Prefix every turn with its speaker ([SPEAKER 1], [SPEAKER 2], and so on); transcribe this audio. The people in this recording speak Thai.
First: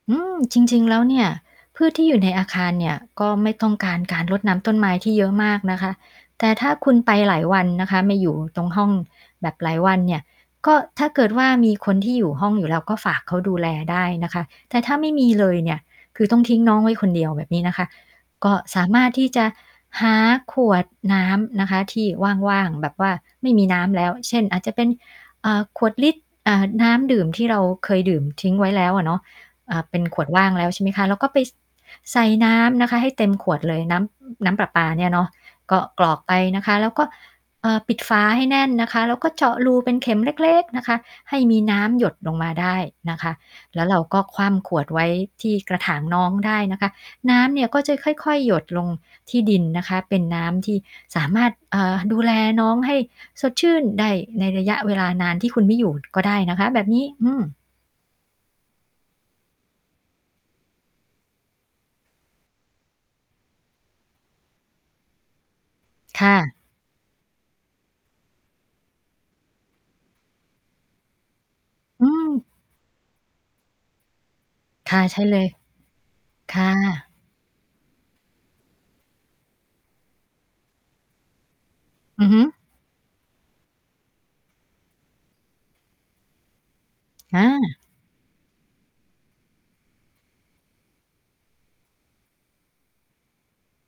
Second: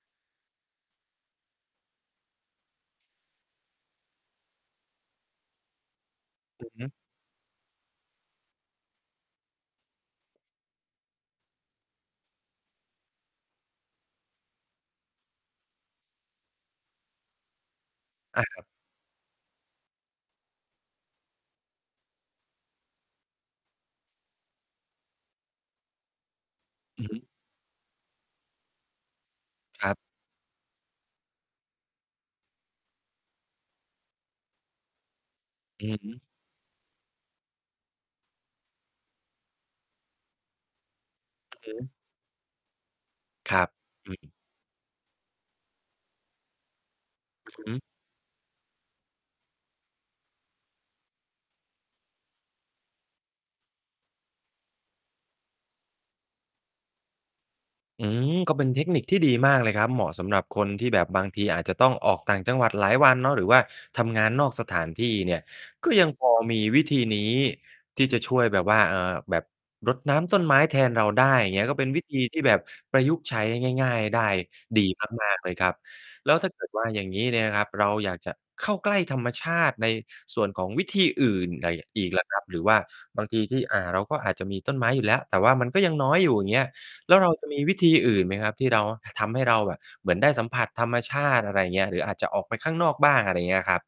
[SPEAKER 1] อืม จริง ๆ แล้วเนี่ย พืชที่อยู่ในอาคารเนี่ย ก็ไม่ต้องการ การรดน้ำต้นไม้ที่เยอะมากนะคะ แต่
[SPEAKER 2] อ
[SPEAKER 1] ถ
[SPEAKER 2] ื
[SPEAKER 1] ้า
[SPEAKER 2] อฮึ
[SPEAKER 1] คุณไปหลายวันนะคะ ไม่อยู่ตรงห้องแบบหลายวันเนี่ย ก็ถ้าเกิดว่ามีคนที่อยู่ห้องอยู่แล้ว ก็ฝากเขาดูแลได้นะคะ แต่ถ้าไม่มีเลยเนี่ย คือต้องทิ้งน้องไว้คนเดียว แบบนี้นะคะ
[SPEAKER 2] อา
[SPEAKER 1] ก็
[SPEAKER 2] ครับ
[SPEAKER 1] สามารถที่จะหาขวดน้ำนะคะที่ว่าง ๆ แบบว่าไม่มีน้ำแล้ว เช่น อาจจะเป็น อ่า ขวดลิตร อ่า น้
[SPEAKER 2] อือ
[SPEAKER 1] ำด
[SPEAKER 2] ฮ
[SPEAKER 1] ื
[SPEAKER 2] ึ
[SPEAKER 1] ่มที่เราเคยดื่มทิ้งไว้แล้วอะเนาะ อ่า
[SPEAKER 2] ครั
[SPEAKER 1] เป
[SPEAKER 2] บ
[SPEAKER 1] ็นขวดว่างแล้ว ใช่ไหมคะ เราก็ไป ส ใส่น้ำนะคะให้เต็มขวดเลย น้ำ น้ำประปาเนี่ยเนาะ ก็
[SPEAKER 2] อือ
[SPEAKER 1] กร
[SPEAKER 2] ฮึ
[SPEAKER 1] อกไปนะคะ แล้วก็ อ่า ปิดฝาให้แน่นนะคะ แล้วก็เจาะรูเป็นเข็มเล็ก ๆ นะคะ ให้ม
[SPEAKER 2] อ
[SPEAKER 1] ี
[SPEAKER 2] ือฮ
[SPEAKER 1] น้
[SPEAKER 2] ึ
[SPEAKER 1] ำหยดลงมาได้นะคะ
[SPEAKER 2] ครับ
[SPEAKER 1] แล้วเรา
[SPEAKER 2] อื
[SPEAKER 1] ก็
[SPEAKER 2] อ
[SPEAKER 1] คว่ำขวดไว้ที่กระถางน้องได้นะคะ น้
[SPEAKER 2] อื
[SPEAKER 1] ำ
[SPEAKER 2] อ
[SPEAKER 1] เนี่ย
[SPEAKER 2] ฮ
[SPEAKER 1] ก็
[SPEAKER 2] ึ
[SPEAKER 1] จะค่อย ๆ หยดลงที่ดินนะคะ เป็นน้ำที่สามารถ เอ่อ ดูแลน้องให้สดชื่นได้ในระยะเวลานานที่คุณไม่อยู่ก็ได้นะคะ แบบนี้ อืม
[SPEAKER 2] อืม ก็เป็นเทคนิคที่ดีมากเลยครับ เหมาะสำหรับคนที่แบบบางทีอาจจะต้องออกต่างจังหวัดหลายวันเนาะ หรือว่าทำงานนอกสถานที่เนี่ย ก็ยังพ
[SPEAKER 1] ค่
[SPEAKER 2] อ
[SPEAKER 1] ะ
[SPEAKER 2] มีวิธีนี้ที่จะช่วยแบบว่า เอ่อ แบบรดน้ำต้นไม้แทนเราได้ อย่างเงี้ย ก็เป็นวิ
[SPEAKER 1] อื
[SPEAKER 2] ธีที่
[SPEAKER 1] ม
[SPEAKER 2] แบบประยุกต์ใช้ง่าย ๆ ได้ดี
[SPEAKER 1] ค่ะ ใช่
[SPEAKER 2] มา
[SPEAKER 1] เล
[SPEAKER 2] ก ๆ
[SPEAKER 1] ย
[SPEAKER 2] เลยครับ แล้วถ้า
[SPEAKER 1] ค
[SPEAKER 2] เกิ
[SPEAKER 1] ่
[SPEAKER 2] ด ว่า อย่
[SPEAKER 1] ะ
[SPEAKER 2] างงี้เนี่ยนะครับ เราอยากจะเข้าใกล้ธรรมชาติในส่วนของวิธีอื่นไรอะ อีกล
[SPEAKER 1] อ
[SPEAKER 2] ่
[SPEAKER 1] ื
[SPEAKER 2] ะ
[SPEAKER 1] อ
[SPEAKER 2] ค
[SPEAKER 1] ฮ
[SPEAKER 2] รั
[SPEAKER 1] ึ
[SPEAKER 2] บ หรือว่าบางทีที่ อ่า เราก็อาจจะมีต้นไม้อยู่แล้ว แต่ว่ามันก็ยังน้อยอยู่ อย่างเงี้ย แล้วเรา
[SPEAKER 1] ค่
[SPEAKER 2] จะ มี วิ
[SPEAKER 1] ะ
[SPEAKER 2] ธีอื่นไหมครับที่เรา ทำให้เราแบบเหมือนได้สัมผัสธรรมชาติ อะไรอย่างเงี้ย หรืออาจจะออกไปข้างนอกบ้าง อะไรอย่างเงี้ยครับ?